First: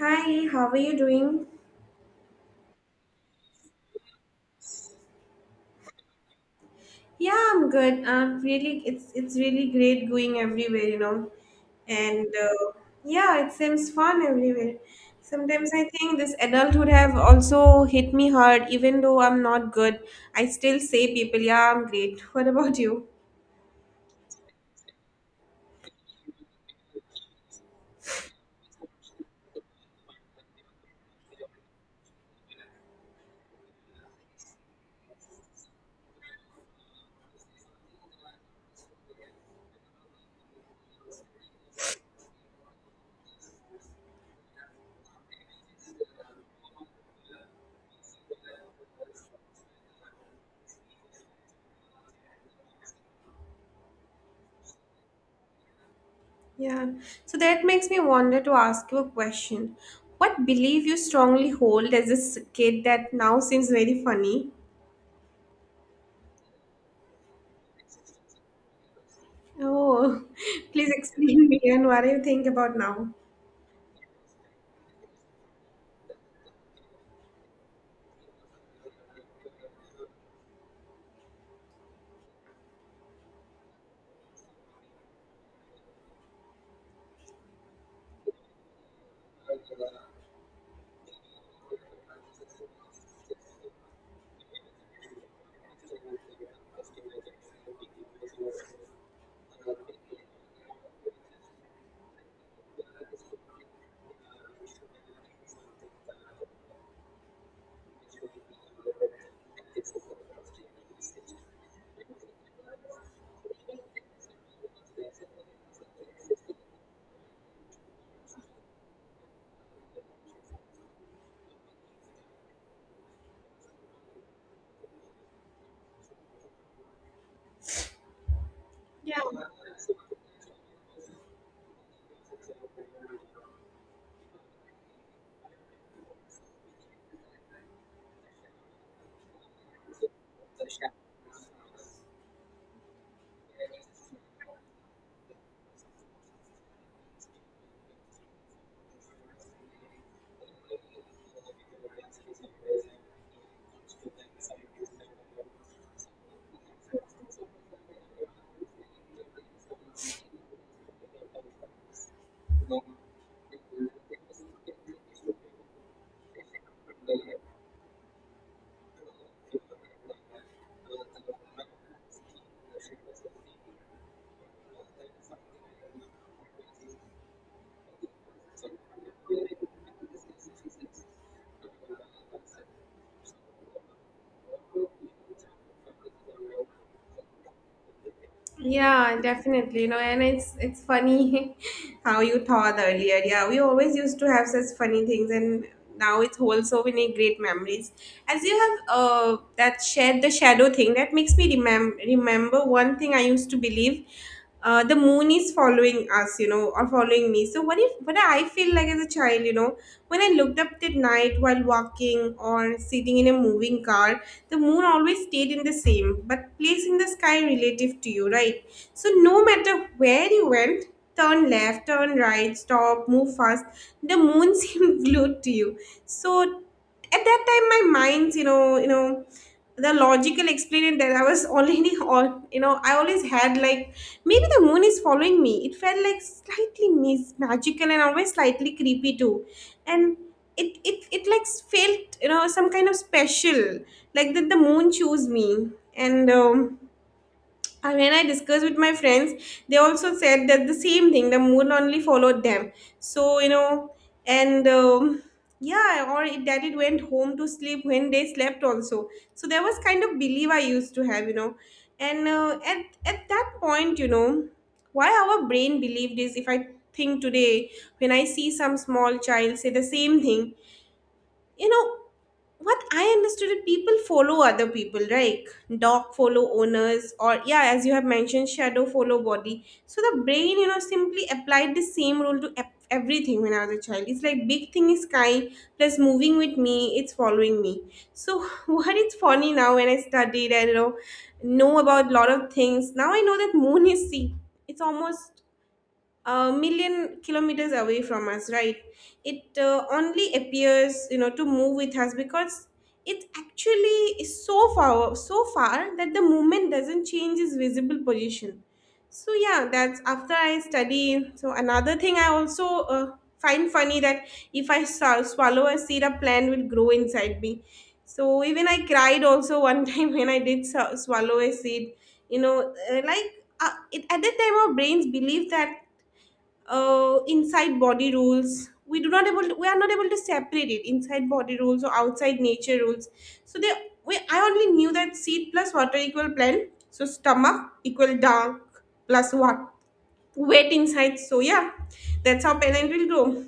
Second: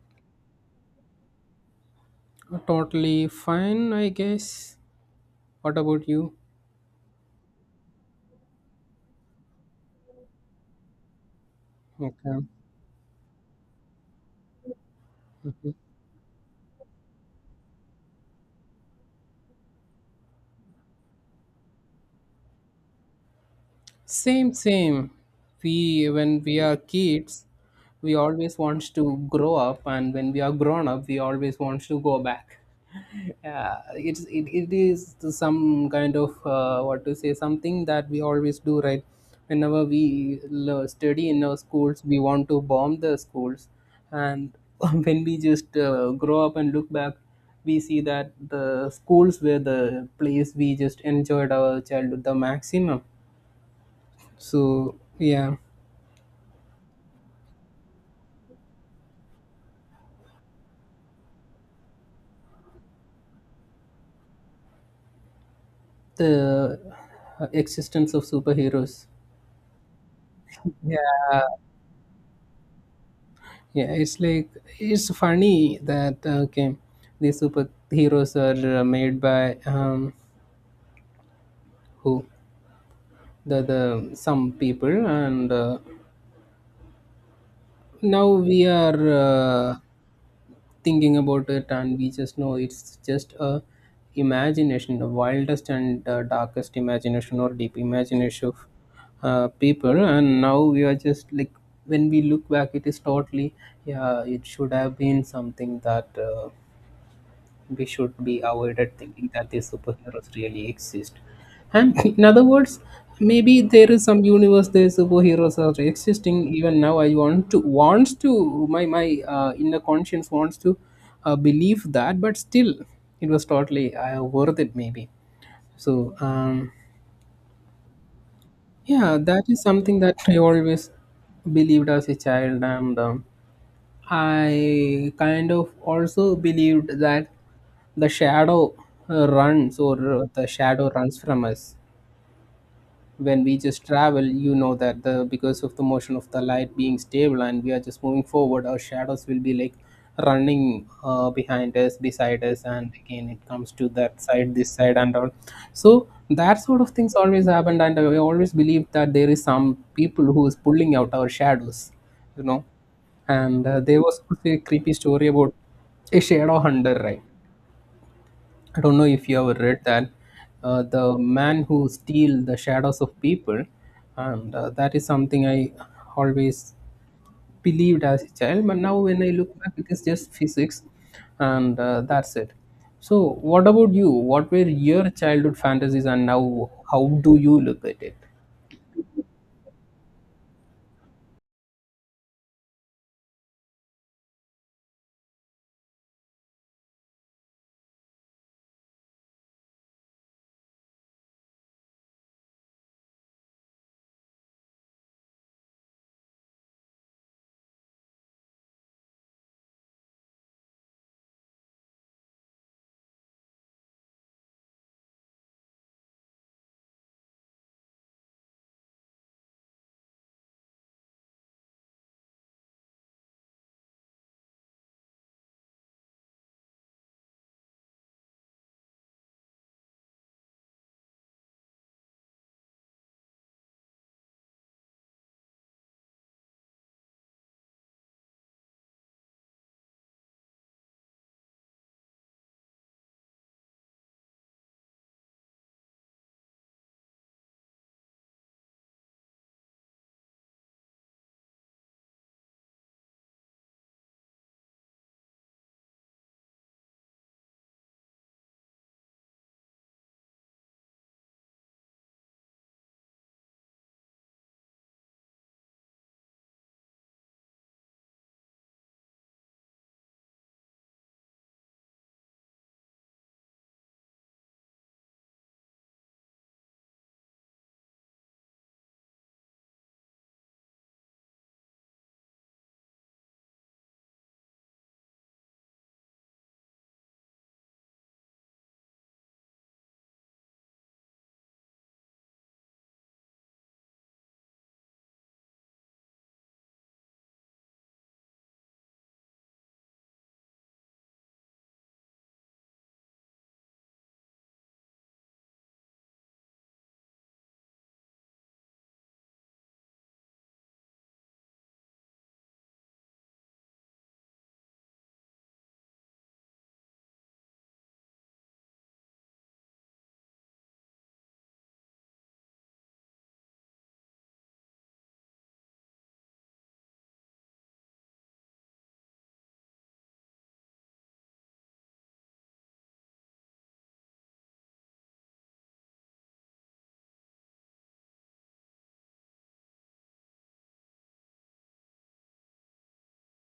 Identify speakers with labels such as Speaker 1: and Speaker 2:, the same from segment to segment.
Speaker 1: Hi, how are you doing?
Speaker 2: Totally fine, I guess. What about you?
Speaker 1: Yeah, I'm good. Really, it's really great going everywhere. And
Speaker 2: Okay.
Speaker 1: uh, yeah, it seems fun everywhere. Sometimes I think this adulthood have also hit me hard, even though I'm not good. I still say people, yeah, I'm great. What about you?
Speaker 2: Same, same. When we are kids, we always want to grow up, and when we are grown up, we always want to go back. Yeah, it is some kind of what to say something that we always do right. Whenever we study in our schools, we want to bomb the schools, and when we just grow up and look back, we see that the schools were the place we just enjoyed our childhood the maximum. So yeah,
Speaker 1: Yeah. So that makes me wonder to ask you a question. What belief you strongly hold as a kid that now seems very funny?
Speaker 2: the existence of superheroes.
Speaker 1: Oh, please
Speaker 2: Yeah,
Speaker 1: explain me and what do you think about now?
Speaker 2: yeah, it's like it's funny that okay, these superheroes are made by who the some people, and now we are uh, thinking about it, and we just know it's just a imagination, the wildest and darkest imagination, or deep imagination of people. And now we are just like when we look back it is totally, yeah, it should have been something that we should be avoided thinking that these superheroes really exist. And in other words, maybe there is some universe there superheroes are existing even now. I want to wants to my my inner conscience wants to believe that, but still it was totally worth it maybe. So yeah, that is something that I always believed as a child and. I kind of also believed that the shadow runs or the shadow runs from us when we just travel, that the because of the motion of the light being stable, and we are just moving forward, our shadows will be like running behind us, beside us, and again it comes to that side, this side and all. So that sort of things always happened, and I always believe that there is some people who is pulling out our shadows you know and there was also a creepy story about a shadow hunter, right? I don't know if you ever read that. The man who steal the shadows of people, and that is something I always believed as a child. But now when I look back, it is just physics, and that's it. So, what about you? What were your childhood fantasies, and now how do you look at it?
Speaker 1: Yeah, definitely. And it's funny how you thought earlier. Yeah, we always used to have such funny things, and now it's whole so many great memories. As you have that shared the shadow thing, that makes me remember one thing I used to believe. The moon is following us, or following me. So what if, what I feel like as a child, when I looked up at night while walking or sitting in a moving car, the moon always stayed in the same but place in the sky, relative to you, right? So no matter where you went, turn left, turn right, stop, move fast, the moon seemed glued to you. So at that time my mind's, the logical explained that I was already, all, I always had, like, maybe the moon is following me. It felt like slightly magical and always slightly creepy too. And it, like, felt, some kind of special, like that the moon chose me. And um, and when I discussed with my friends, they also said that the same thing. The moon only followed them. So, and yeah, or it, that it went home to sleep when they slept also. So there was kind of belief I used to have, and at that point. Why our brain believed is, if I think today when I see some small child say the same thing you know what I understood is people follow other people, right? Dog follow owners, or, yeah, as you have mentioned, shadow follow body. So the brain, simply applied the same rule to everything. When I was a child, it's like big thing is kind plus moving with me, it's following me. So what is funny now? When I studied, I, know about lot of things now. I know that moon is sea. It's almost a million kilometers away from us, right? It only appears, to move with us because it actually is so far, so far that the movement doesn't change its visible position. So yeah, that's after I study. So another thing I also find funny that if I swallow a seed, a plant will grow inside me. So even I cried also one time when I did swallow a seed, like, it, at that time our brains believe that inside body rules we do not able to, we are not able to separate it inside body rules or outside nature rules. So they, we, I only knew that seed plus water equal plant, so stomach equal dark plus what weight inside. So yeah, that's how plant will grow.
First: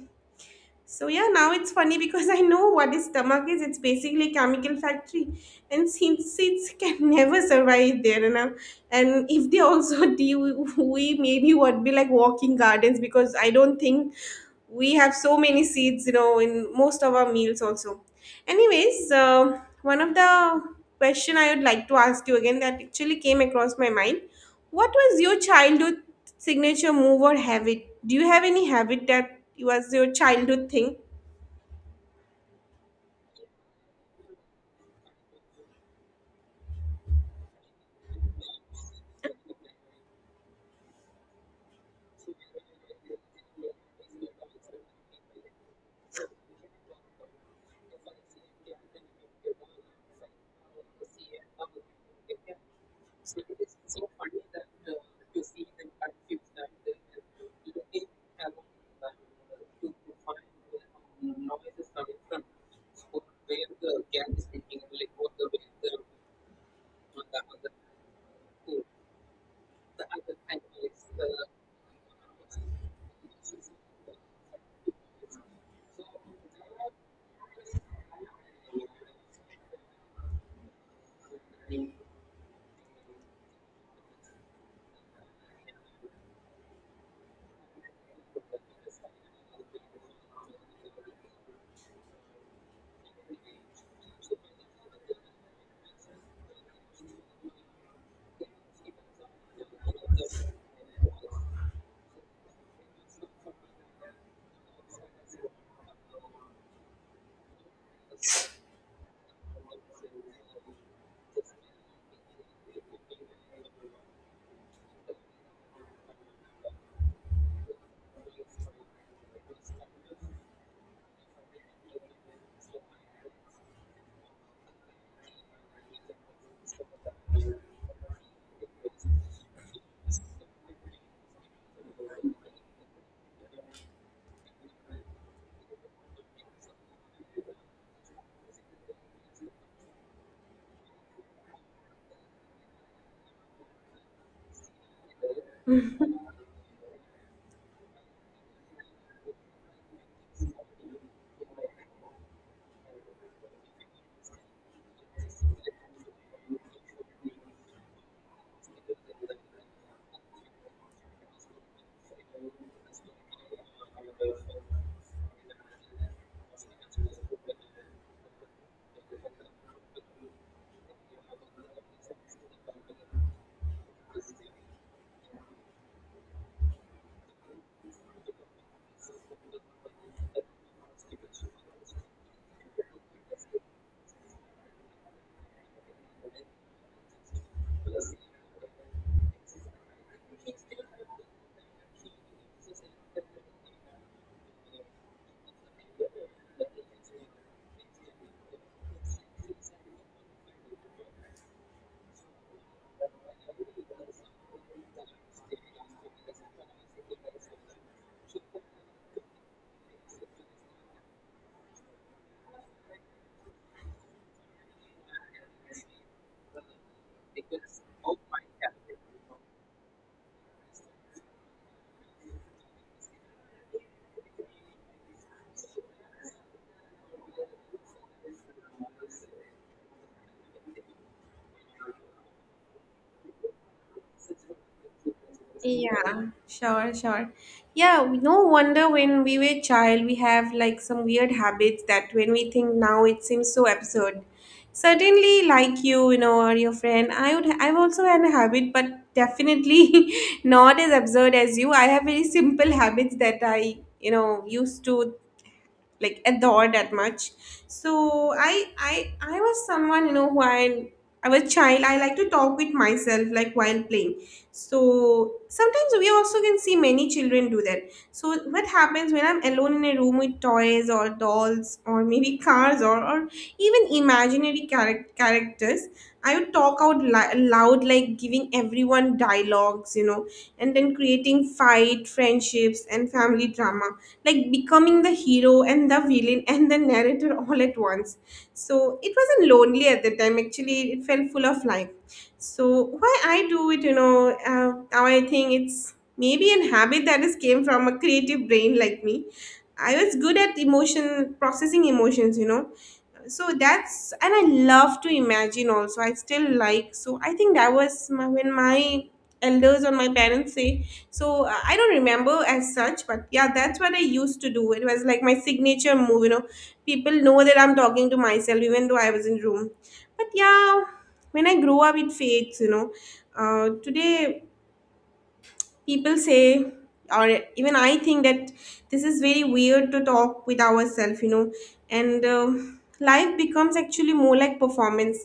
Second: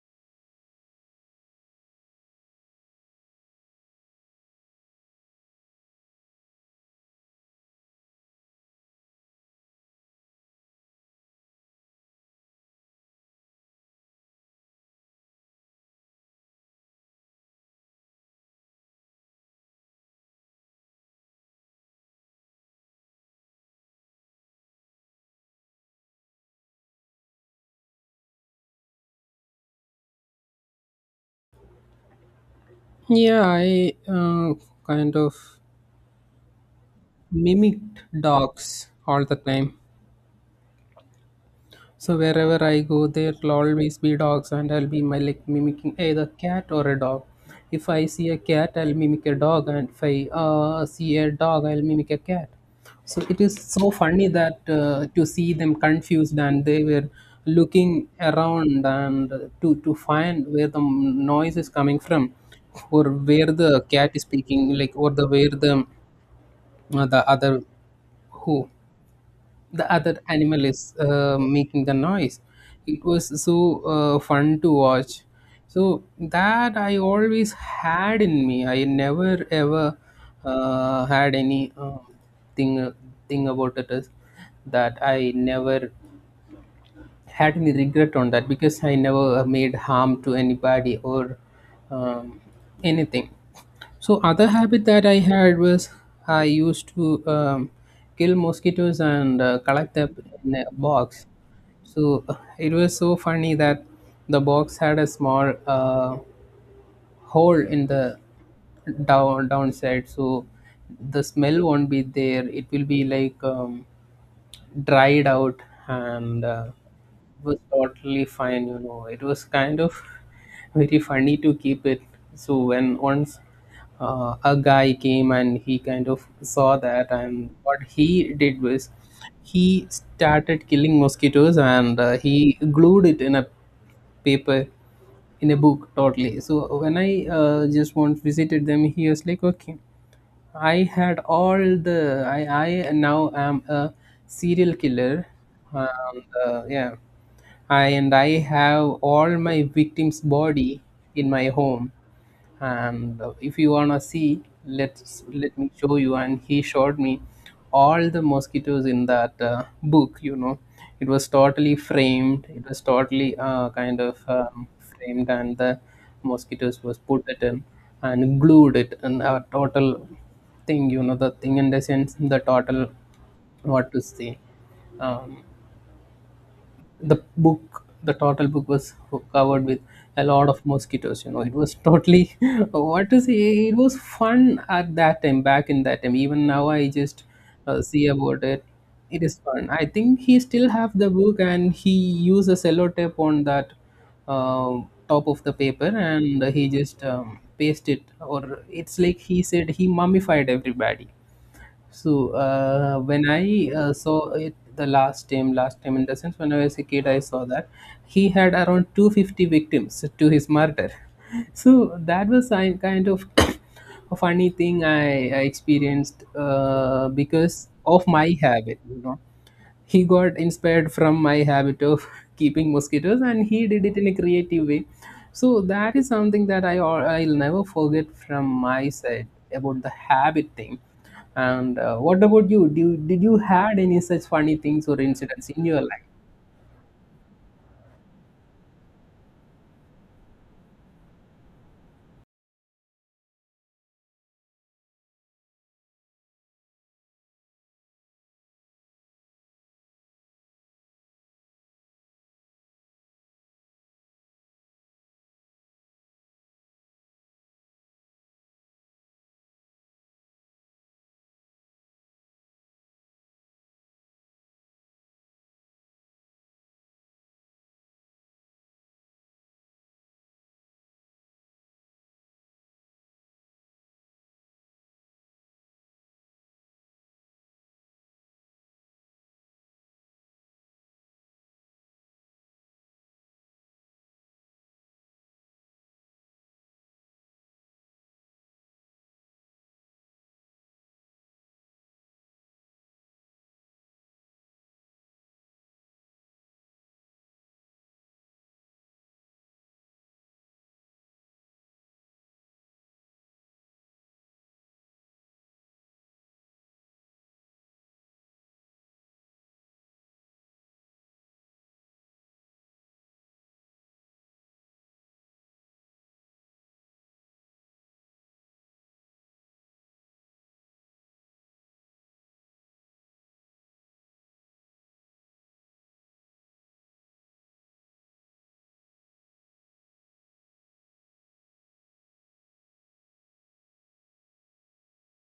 Speaker 1: So yeah, now it's funny because I know what his stomach is. It's basically a chemical factory, and since seeds can never survive there, and I'm- and if they also do, we maybe would be like walking gardens because I don't think we have so many seeds, you know, in most of our meals also. Anyways, one of the question I would like to ask you again that actually came across my mind: what was your childhood signature move or habit? Do you have any habit that was your childhood thing?
Speaker 2: Yeah, I kind of mimicked dogs all the time. So wherever I go, there'll always be dogs, and I'll be my like mimicking either cat or a dog. If I see a cat, I'll mimic a dog, and if I see a dog, I'll mimic a cat. So it is so funny that to see them confused, and they were looking around and to find where the noise is coming from, or where the cat is speaking, like, or the who other animal is making the noise. It was so fun to watch. So that I always had in me, I never ever had any thing thing about it is that I never had any regret on that because I never made harm to anybody or um, anything. So other habit that I had was I used to kill mosquitoes and collect them in a box. So it was so funny that the box had a small hole in the downside, so the smell won't be there, it will be like dried out, and it was totally fine. It was kind of very funny to keep it. So when once a guy came, and he kind of saw that, and what he did was he started killing mosquitoes and he glued it in a paper, in a book totally. So when I just once visited them, he was like, okay, I had all the I now am a serial killer. Um, yeah, I have all my victims' body in my home. And if you wanna see, let me show you. And he showed me all the mosquitoes in that book. It was totally framed. It was totally kind of framed, and the mosquitoes was put it in and glued it in a total thing, the thing in the sense the total what to say, um, the total book was covered with a lot of mosquitoes. It was totally what to say, it was fun at that time, back in that time. Even now I just see about it, it is fun. I think he still have the book and he used a cello tape on that uh, top of the paper, and he just paste it, or it's like he said he mummified everybody. So when I saw it the last time in the sense when I was a kid, I saw that he had around 250 victims to his murder. So that was a kind of a funny thing I experienced because of my habit. He got inspired from my habit of keeping mosquitoes, and he did it in a creative way. So that is something that I'll never forget from my side about the habit thing. And what about you? Did you had any such funny things or incidents in your life?
Speaker 1: Yeah, sure, sure. Yeah, no wonder when we were child, we have like some weird habits that when we think now, it seems so absurd. Certainly, like you, or your friend, I would, I've also had a habit, but definitely not as absurd as you. I have very simple habits that I, used to like adore that much. So I was someone, you know who I was a child, I like to talk with myself like while playing. So sometimes we also can see many children do that. So what happens when I'm alone in a room with toys or dolls or maybe cars, or even imaginary characters, I would talk out loud, like giving everyone dialogues, and then creating fight, friendships, and family drama, like becoming the hero and the villain and the narrator all at once. So it wasn't lonely at the time. Actually, it felt full of life. So why I do it, now I think it's maybe an habit that is came from a creative brain like me. I was good at emotion processing emotions, so that's, and I love to imagine also, I still like. So I think that was my, when my elders or my parents say so, I don't remember as such, but yeah, that's what I used to do. It was like my signature move, people know that I'm talking to myself even though I was in room. But yeah, when I grow up it fades, today people say, or, even I think that this is very weird to talk with ourselves, and life becomes actually more like performance,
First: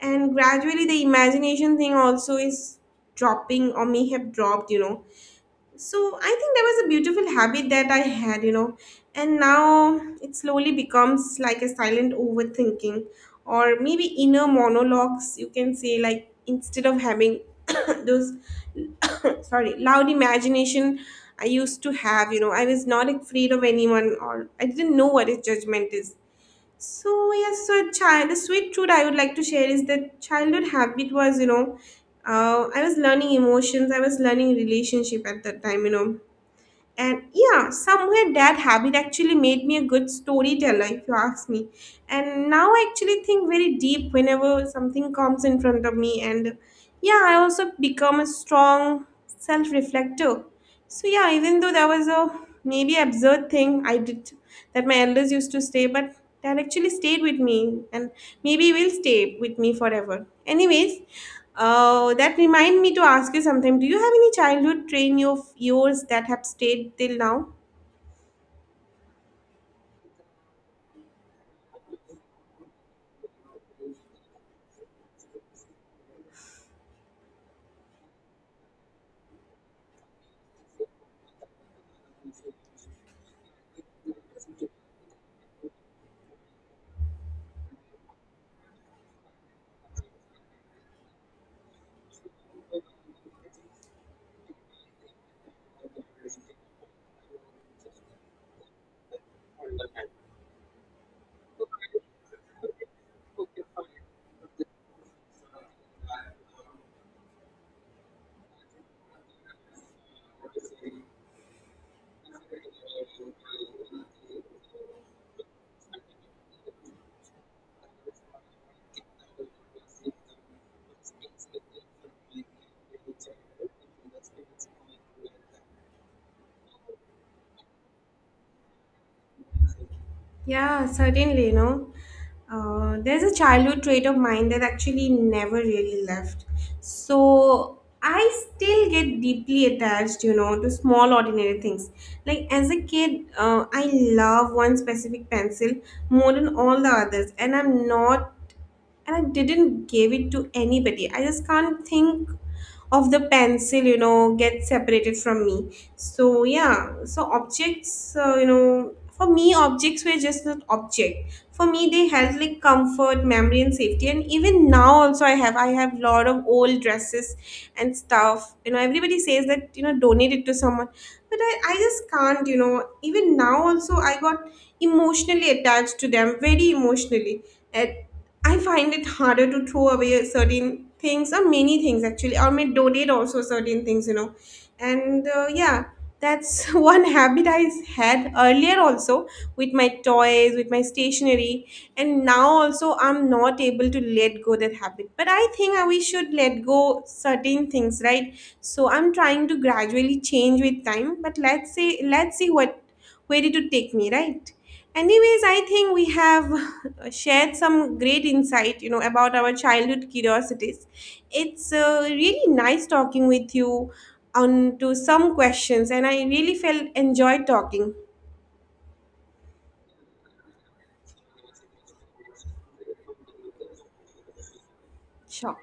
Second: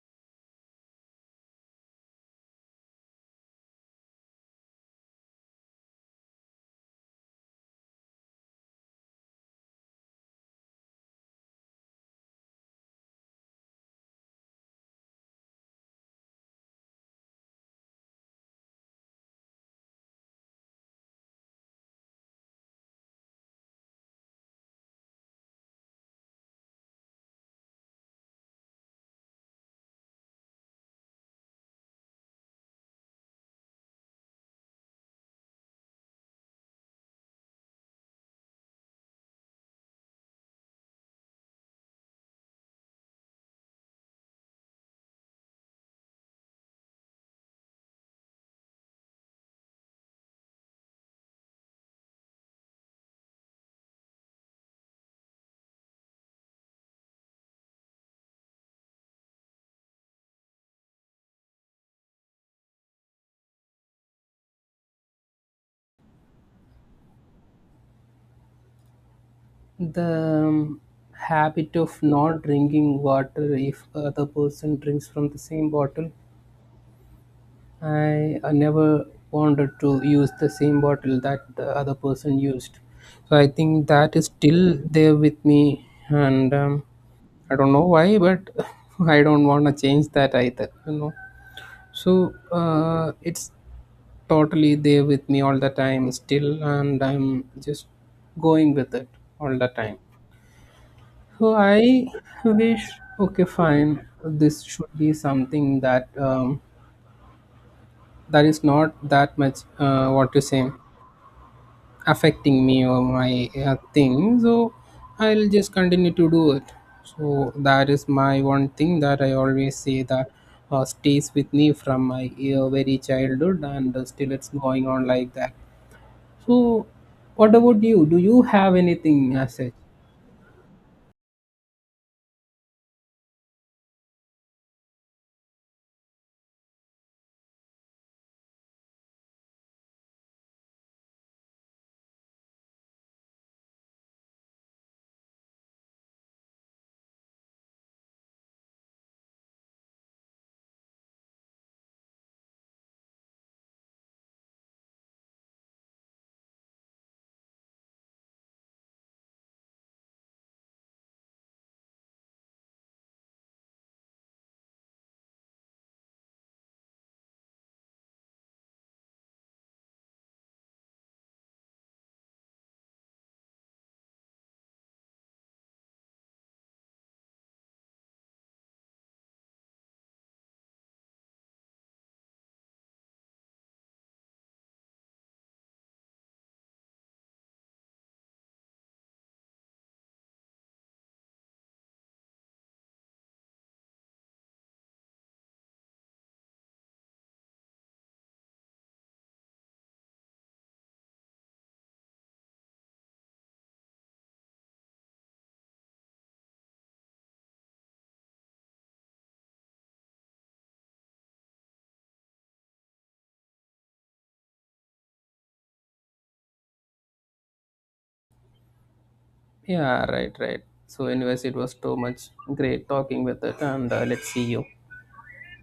Speaker 1: and gradually the imagination thing also is dropping or may have dropped, so I think that was a beautiful habit that I had, and now it slowly becomes like a silent overthinking, or maybe inner monologues, you can say, like instead of having those sorry loud imagination I used to have, I was not afraid of anyone, or I didn't know what is judgment is. So yes, so a child, a sweet truth I would like to share is that childhood habit was, I was learning emotions, I was learning relationship at that time, and yeah, somewhere that habit actually made me a good storyteller, if you ask me. And now I actually think very deep whenever something comes in front of me, and yeah, I also become a strong self-reflector. So yeah, even though that was a maybe absurd thing I did that my elders used to say, but that actually stayed with me and maybe will stay with me forever. Anyways, that remind me to ask you something. Do you have any childhood train of yours that have stayed till now?
Speaker 2: The habit of not drinking water if other person drinks from the same bottle. I never wanted to use the same bottle that the other person used. So I think that is still there with me, and I don't know why, but I don't want to change that either. So it's totally there with me all the time still, and I'm just going with it all the time. So I wish, okay, fine. This should be something that is not that much. What to say? Affecting me or my thing. So I'll just continue to do it. So that is my one thing that I always say that stays with me from my very childhood, and still it's going on like that. So what about you? Do you have anything as such?
Speaker 1: Yeah, certainly. There's a childhood trait of mine that actually never really left. So I still get deeply attached, to small ordinary things. Like as a kid, I love one specific pencil more than all the others, and I'm not, and I didn't give it to anybody. I just can't think of the pencil, get separated from me. So yeah, so objects, for me objects were just not object for me. They held like comfort, memory and safety. And even now also I have lot of old dresses and stuff, everybody says that, donate it to someone, but I just can't, even now also I got emotionally attached to them, very emotionally. And I find it harder to throw away certain things, or many things actually, or may donate also certain things, and yeah, that's one habit I had earlier also, with my toys, with my stationery. And now also I'm not able to let go that habit, but I think we should let go certain things, right? So I'm trying to gradually change with time, but let's say, let's see what, where it would take me, right? Anyways, I think we have shared some great insight, about our childhood curiosities. It's really nice talking with you on to some questions, and I really felt enjoyed talking.
Speaker 2: Yeah, right, right. So anyways, it was too much great talking with it, and let's see you.
Speaker 1: Sure.